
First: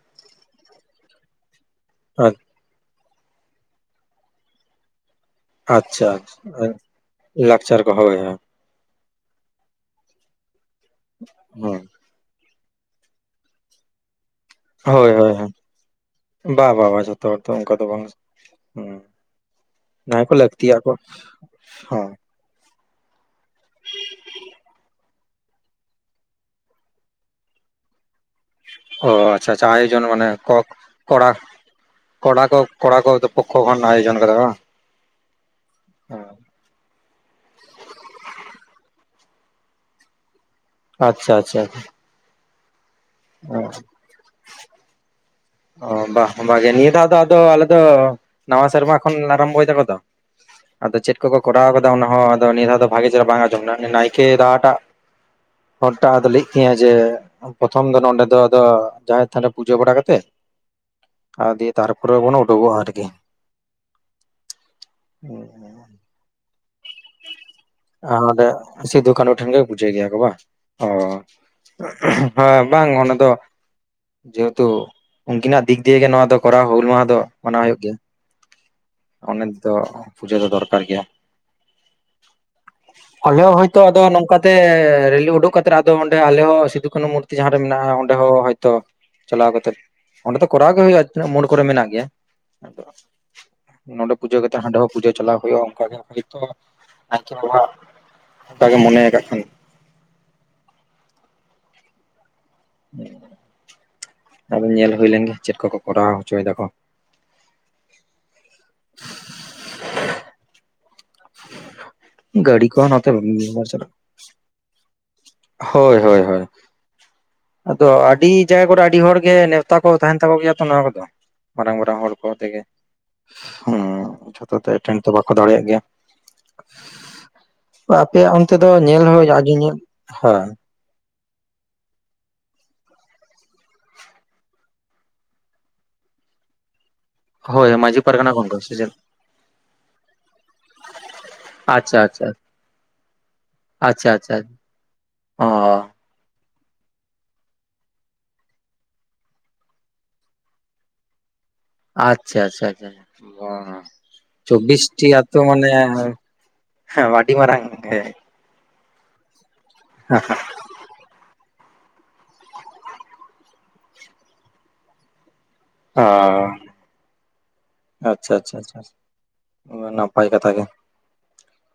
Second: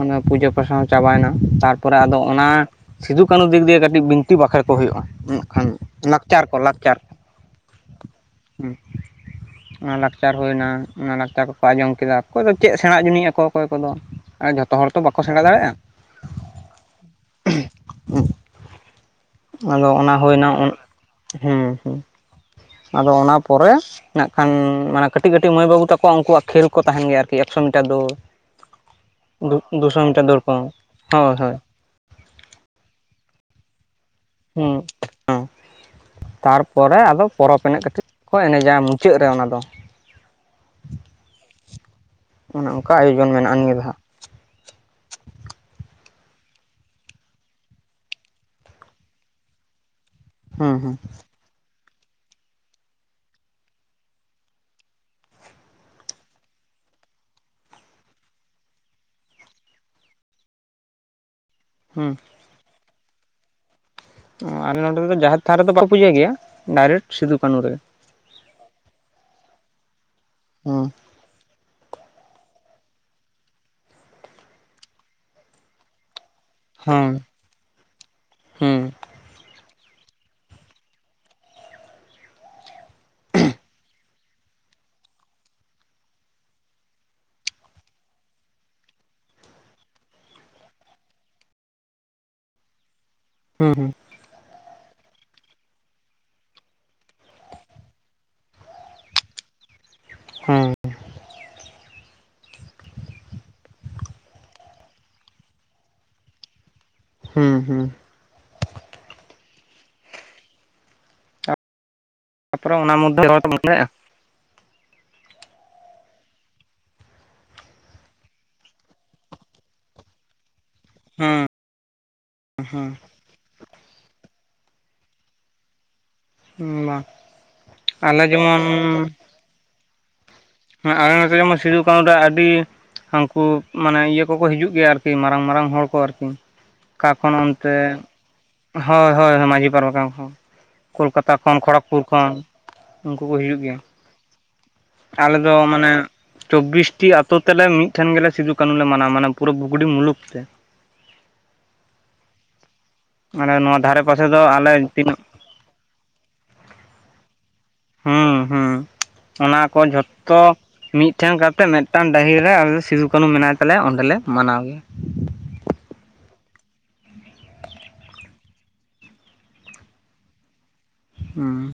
ᱚᱱᱟ ᱯᱩᱡᱟᱹ ᱯᱟᱥᱟ ᱦᱚᱸ ᱪᱟᱵᱟᱭᱮᱱᱟ, ᱛᱟᱨᱯᱚᱨᱮ ᱟᱫᱚ ᱚᱱᱟ ᱥᱤᱫᱩ ᱠᱟᱹᱱᱩ ᱫᱤᱠ ᱫᱤᱭᱮ ᱠᱟᱹᱴᱤᱡ ᱵᱤᱱᱛᱤ ᱵᱟᱠᱷᱮᱬ ᱠᱚ ᱦᱩᱭᱩᱜᱼᱟ ᱩᱜ ᱠᱷᱟᱱ ᱞᱟᱠᱪᱟᱨ ᱠᱚ ᱞᱟᱠᱪᱟᱨ ᱞᱟᱠᱪᱟᱨ ᱠᱚ ᱦᱳᱭ ᱦᱮᱸ ᱚᱱᱟ ᱞᱟᱠᱪᱟᱨ ᱦᱩᱭᱱᱟ ᱚᱱᱟ ᱞᱟᱠᱪᱟᱨ ᱠᱚᱠᱚ ᱟᱸᱡᱚᱢ ᱠᱮᱫᱟ, ᱚᱠᱚᱭ ᱫᱚ ᱪᱮᱜ ᱥᱮᱬᱟ ᱡᱩᱱᱤᱡ ᱟᱠᱚ ᱚᱠᱚᱭ ᱠᱚᱫᱚ ᱾ ᱦᱳᱭ-ᱦᱳᱭ, ᱵᱟ-ᱵᱟ ᱵᱟ ᱡᱚᱛᱚ ᱦᱚᱲ ᱫᱚ ᱚᱱᱠᱟ ᱫᱚ ᱵᱟᱝ ᱟᱫᱚ ᱚᱱᱟ ᱠᱚ ᱦᱩᱭᱱᱟ ᱞᱟᱠᱛᱤᱭᱟ ᱠᱚ ᱦᱮᱸ ᱦᱮᱸ ᱦᱚ, ᱟᱫᱚ ᱚᱱᱟ ᱯᱚᱨᱮ ᱱᱟᱜ ᱠᱷᱟᱱ ᱢᱟᱱᱮ ᱠᱟᱹᱴᱤᱡ ᱠᱟᱹᱴᱤᱡ ᱢᱟᱹᱭ ᱵᱟᱹᱵᱩ ᱛᱟᱠᱚᱣᱟ ᱩᱱᱠᱩᱣᱟᱜ ᱠᱷᱮᱞ ᱠᱚ ᱛᱟᱦᱮᱱ ᱜᱮᱭᱟ ᱟᱨᱠᱤ, ᱮᱠᱥᱚ ᱢᱤᱴᱟᱨ ᱫᱳᱲ ᱾ ᱚ ᱟᱪᱪᱷᱟ ᱟᱪᱪᱷᱟ ᱟ ᱟᱭᱚᱡᱚᱱ ᱢᱟᱱᱮ ᱠᱚ ᱠᱚᱨᱟᱠ ᱦᱳᱭ ᱦᱳᱭ ᱠᱚᱲᱟ ᱠᱚ ᱠᱚᱲᱟ ᱠᱚ ᱯᱚᱠᱚ ᱠᱷᱚᱱ ᱟᱭᱚᱡᱚᱱ ᱠᱟᱫᱟ ᱠᱚ ᱵᱟᱝ? ᱛᱟᱨᱯᱚᱨᱮ ᱟᱫᱚ ᱯᱚᱨᱚᱵᱽ ᱮᱱᱮᱡ ᱠᱟᱹᱴᱤᱡ ᱠᱚ ᱮᱱᱮᱡᱟ ᱢᱩ ᱢᱩᱪᱹᱟᱫ ᱨᱮ ᱚᱱᱟᱫᱚ ᱾ ᱟᱪᱪᱷᱟ ᱪᱷᱟ ᱾ ᱚᱱᱮ ᱚᱱᱠᱟ ᱟᱭᱳᱡᱚᱱ ᱢᱮᱱᱟᱜᱼᱟ ᱱᱤᱭᱟᱹ ᱫᱷᱟᱸᱜ ᱾ ᱚ ᱵᱟᱜ ᱱᱤᱭᱟᱹ ᱫᱷᱟᱣ ᱫᱚ ᱟᱞᱮ ᱫᱚ, ᱱᱟᱣᱟ ᱥᱮᱨᱢᱟ ᱠᱷᱚᱱ ᱟᱨᱟᱢ ᱵᱚᱭ ᱫᱟᱠᱚ ᱛᱚ ᱦᱟᱸᱜ ᱾ ᱟᱫᱚ ᱦᱩᱸ ᱪᱮᱫ ᱠᱚᱠᱚ ᱠᱚᱨᱟᱣ ᱠᱟᱫᱟ ᱚᱱᱟ ᱦᱚᱸ ᱟᱫᱚ, ᱱᱤᱭᱟᱹ ᱫᱷᱟᱣ ᱫᱚ ᱵᱷᱟᱜᱮ ᱪᱮᱦᱨᱟ ᱵᱟᱝ ᱟᱸᱡᱚᱢᱱᱟ ᱱᱟᱭᱠᱮ ᱮᱨᱟᱴᱟᱜ ᱦᱚᱱᱴᱟᱛ ᱞᱮᱭᱮᱜ ᱛᱤᱧᱟᱹ ᱡᱮ ᱯᱨᱚᱛᱷᱚᱢ ᱫᱚ ᱱᱚᱰᱮ ᱫᱚ ᱟᱫᱚ, ᱡᱟᱸᱦᱮᱨ ᱛᱷᱟᱱ ᱨᱮ ᱯᱩᱡᱟᱹ ᱵᱟᱲᱟ ᱠᱟᱛᱮᱜ ᱟᱨ ᱫᱤᱭᱮ ᱦᱩᱸ ᱛᱟᱨᱯᱚᱨᱮ ᱵᱚᱱ ᱩᱰᱩᱠᱚᱜᱼᱟ ᱟᱨᱠᱤ ᱾ ᱚ ᱟᱞᱮ ᱱᱚᱸᱰᱮ ᱫᱚ ᱡᱟᱦᱮᱨ ᱛᱷᱟᱱ ᱨᱮᱫᱚ ᱵᱟᱠᱚ ᱯᱩᱡᱟᱹ ᱜᱮᱭᱟ ᱰᱟᱭᱨᱮᱠᱴ ᱥᱤᱫᱩ ᱠᱟᱹᱱᱩ ᱨᱮ᱾ ᱸᱰᱮ ᱥᱤᱫᱩ ᱠᱟᱹᱱᱩ ᱴᱷᱮᱱ ᱜᱮ ᱯᱩᱡᱟᱹᱭ ᱜᱮᱭᱟ ᱠᱚ ᱵᱟᱝ? ᱦᱩᱸ ᱦᱚ᱾ ᱦᱮᱸ ᱵᱟᱝ ᱚᱱᱟ ᱫᱚ ᱡᱮᱦᱮᱛᱩ ᱩᱱᱠᱤᱱᱟᱜ ᱫᱤᱠ ᱫᱤᱭᱮ ᱜᱮ ᱱᱚᱣᱟ ᱫᱚ ᱾ ᱠᱚᱨᱟᱣ ᱦᱩᱞ ᱢᱟᱦᱟ ᱫᱚ ᱦᱩᱸ ᱢᱟᱱᱟᱣ ᱦᱩᱭᱩᱜ ᱜᱮᱭᱟ ᱦᱩᱸ ᱚᱱᱟ ᱛᱮᱫᱚ ᱯᱩᱡᱟᱹ ᱫᱚ ᱫᱚᱨᱠᱟᱨ ᱜᱮᱭᱟ᱾ ᱟᱞᱮ ᱦᱚᱸ ᱦᱚᱭᱛᱚ ᱟᱫᱚ ᱱᱚᱝᱠᱟ ᱛᱮ ᱨᱮᱞᱤ ᱩᱰᱩᱠ ᱠᱟᱛᱮ ᱚᱰᱸᱮ ᱟᱞᱮ ᱦᱚ ᱥᱤᱫᱩ ᱠᱟᱹᱱᱩ ᱢᱩᱨᱼᱼ ᱡᱟᱦᱟᱸ ᱨᱮ ᱢᱮᱱᱟᱜᱼᱟ ᱚᱸᱰᱮ ᱦᱚᱸ ᱦᱚᱭᱛᱚ ᱪᱟᱞᱟᱣ ᱠᱟᱛᱮᱫ ᱚᱸᱰᱮ ᱫᱚ ᱠᱚᱨᱟᱣ ᱜᱮ ᱦᱩᱭᱩᱜᱼᱟ ᱛᱤᱱᱟᱹᱜ ᱢᱩᱲ ᱠᱚᱨᱮ ᱢᱮᱱᱟᱜ ᱜᱮᱭᱟ ᱟᱫᱚ ᱦᱩᱸ ᱱᱚᱸᱰᱮ ᱯᱩᱡᱟᱹ ᱠᱟᱛᱮᱜ ᱦᱟᱸᱰᱮ ᱦᱚᱸ ᱯᱩᱡᱟᱹ ᱪᱟᱞᱟᱣ ᱦᱩᱭᱩᱜᱼᱟ ᱚᱱᱠᱟ ᱜᱮ ᱛᱚ ᱟᱛᱟᱜ ᱚᱱᱠᱟᱜ ᱜᱮ ᱢᱚᱱᱮ ᱠᱟᱜ ᱠᱷᱟᱱᱼᱼ ᱦᱮᱸ ᱟᱫᱚ ᱧᱮᱞ ᱦᱩᱭ ᱞᱮᱱᱜᱮ ᱪᱮᱫ ᱠᱚᱠᱚ ᱠᱚᱨᱟᱣ ᱦᱚᱪᱚᱭ ᱫᱟᱠᱚ ᱾ ᱦᱩᱸ ᱦᱩᱸ [unintelligible] ᱜᱟᱹᱲᱤ ᱛᱟᱨᱯᱚᱨᱮ ᱠᱚᱦᱚ ᱚᱱᱟ ᱱᱚᱛ [inaudible] ᱢᱚᱫᱽᱫᱷᱮ ᱨᱚᱲ ᱛᱮᱢ ᱫᱟᱲᱮᱭᱟᱜᱼᱟ ᱦᱚᱭ ᱦᱚᱭ ᱦᱚᱭ ᱾ ᱟᱫᱚ ᱟᱹᱰᱤ ᱡᱟᱭᱜᱟ ᱠᱚᱨᱮ ᱟᱹᱰᱤ ᱦᱚᱲ ᱜᱮ, ᱱᱮᱣᱛᱟ ᱠᱚ ᱛᱟᱦᱮᱸᱱ ᱛᱟᱠᱚ ᱜᱮᱭᱟ ᱛᱚ ᱱᱚᱣᱟ ᱠᱚᱫᱚ ᱾ ᱦᱩᱸ ᱢᱟᱨᱟᱝ ᱢᱟᱨᱟᱝ ᱦᱚᱲ ᱠᱚ ᱛᱮᱜᱮ, ᱦᱩ ᱡᱷᱚᱛᱚ ᱛᱚ ᱮᱴᱮᱱ ᱫᱚ ᱵᱟᱠᱚ ᱫᱟᱲᱮᱭᱟᱜ ᱜᱮᱭᱟ ᱾ ᱦᱩᱸ ᱵᱟᱝ ᱟᱞᱮ ᱟᱯᱮᱭᱟᱜ ᱚᱱᱛᱮ ᱡᱮᱢᱚᱱ ᱫᱚ ᱧᱮᱞ ᱦᱚᱸ ᱟᱸᱡᱚᱢᱧᱮᱞ ᱦᱮᱸ [inaudible] ᱟᱞᱮ ᱱᱚᱛᱮ ᱡᱮᱢᱚᱱ ᱥᱤᱫᱩ ᱠᱟᱹᱱᱩ ᱟᱹᱰᱤ ᱩᱱᱠᱩ ᱢᱟᱱᱮ ᱤᱭᱟᱹ ᱠᱚᱠᱚ ᱦᱤᱡᱩᱜ ᱜᱮᱭᱟ ᱟᱨᱠᱤ ᱢᱟᱨᱟᱝ ᱢᱟᱨᱟᱝ ᱦᱚᱲ ᱠᱚ ᱟᱨᱠᱤ᱾ ᱚᱠᱟ ᱠᱷᱚᱱ ᱦᱳᱭ ᱚᱱᱛᱮ ᱢᱟᱺᱡᱷᱤ ᱯᱟᱨᱜᱟᱱᱟ ᱠᱷᱚᱱ ᱠᱚ ᱥᱮ ᱪᱮᱫ ᱦᱳᱭ ᱦᱳᱭ ᱢᱟᱺᱡᱷᱤ ᱯᱟᱨᱵᱟᱱᱟᱱ ᱦᱚᱸ᱾ ᱠᱳᱞᱠᱟᱛᱟ ᱠᱷᱚᱱ ᱟᱪᱪᱷᱟ ᱠᱷᱚᱲᱚᱜᱽᱯᱩᱨ ᱠᱷᱚᱱ ᱟᱪᱪᱷᱟ ᱩᱱᱠᱩ ᱠᱚ ᱦᱤᱡᱩᱜ ᱜᱮᱭᱟ ᱾ ᱟᱪᱪᱷᱟ, ᱟᱪᱪᱷᱟ, ᱟᱞᱮ ᱚ ᱫᱚ ᱢᱟᱱᱮᱼᱼ ᱪᱚᱵᱽᱵᱤᱥᱴᱤ ᱟᱛᱳ ᱛᱮᱞᱮ ᱢᱤᱫᱴᱷᱮᱱ ᱜᱮᱞᱮ ᱥᱤᱫᱩ ᱠᱟᱹᱱᱩ ᱞᱮ ᱢᱟᱱᱟᱣᱟ ᱢᱟᱱᱮ ᱯᱩᱨᱟᱹ ᱵᱩᱜᱲᱤ ᱢᱩᱞᱩᱠ ᱛᱮ ᱾ ᱟᱪᱪᱷᱟ ᱟᱪᱪᱷᱟ ᱟᱪᱪᱷᱟ ᱢᱟᱱᱮ ᱱᱚᱣᱟ ᱫᱷᱟᱨᱮ ᱯᱟᱥᱮ ᱫᱚ ᱟᱞᱮ ᱪᱚᱵᱵᱤᱥᱴᱤ ᱛᱤᱱᱟᱹᱜ ᱛ ᱢᱟᱱᱮ ᱟᱰᱤ ᱢᱟᱸᱨᱟᱝ ᱦᱩᱸ ᱚᱱᱟ ᱠᱚ ᱡᱷᱚᱛᱚ ᱢᱤᱫᱴᱷᱮᱱ ᱠᱟᱛᱮ ᱢᱤᱫᱴᱟᱝ ᱰᱟᱹᱦᱤ ᱨᱮ, ᱟᱞᱮ ᱥᱤᱫᱩ ᱠᱟᱹᱱᱩ ᱢᱮᱱᱟᱭ ᱛᱟᱞᱮᱭᱟ ᱚᱸᱰᱮ ᱞᱮ ᱢᱟᱱᱟᱣ ᱜᱮᱭᱟ ᱾ ᱚ ᱟᱪᱪᱷᱟ ᱟᱪᱪᱷᱟ ᱱᱟᱯᱟᱭ ᱠᱟᱛᱷᱟ ᱜᱮ ᱾ ᱦᱩᱸ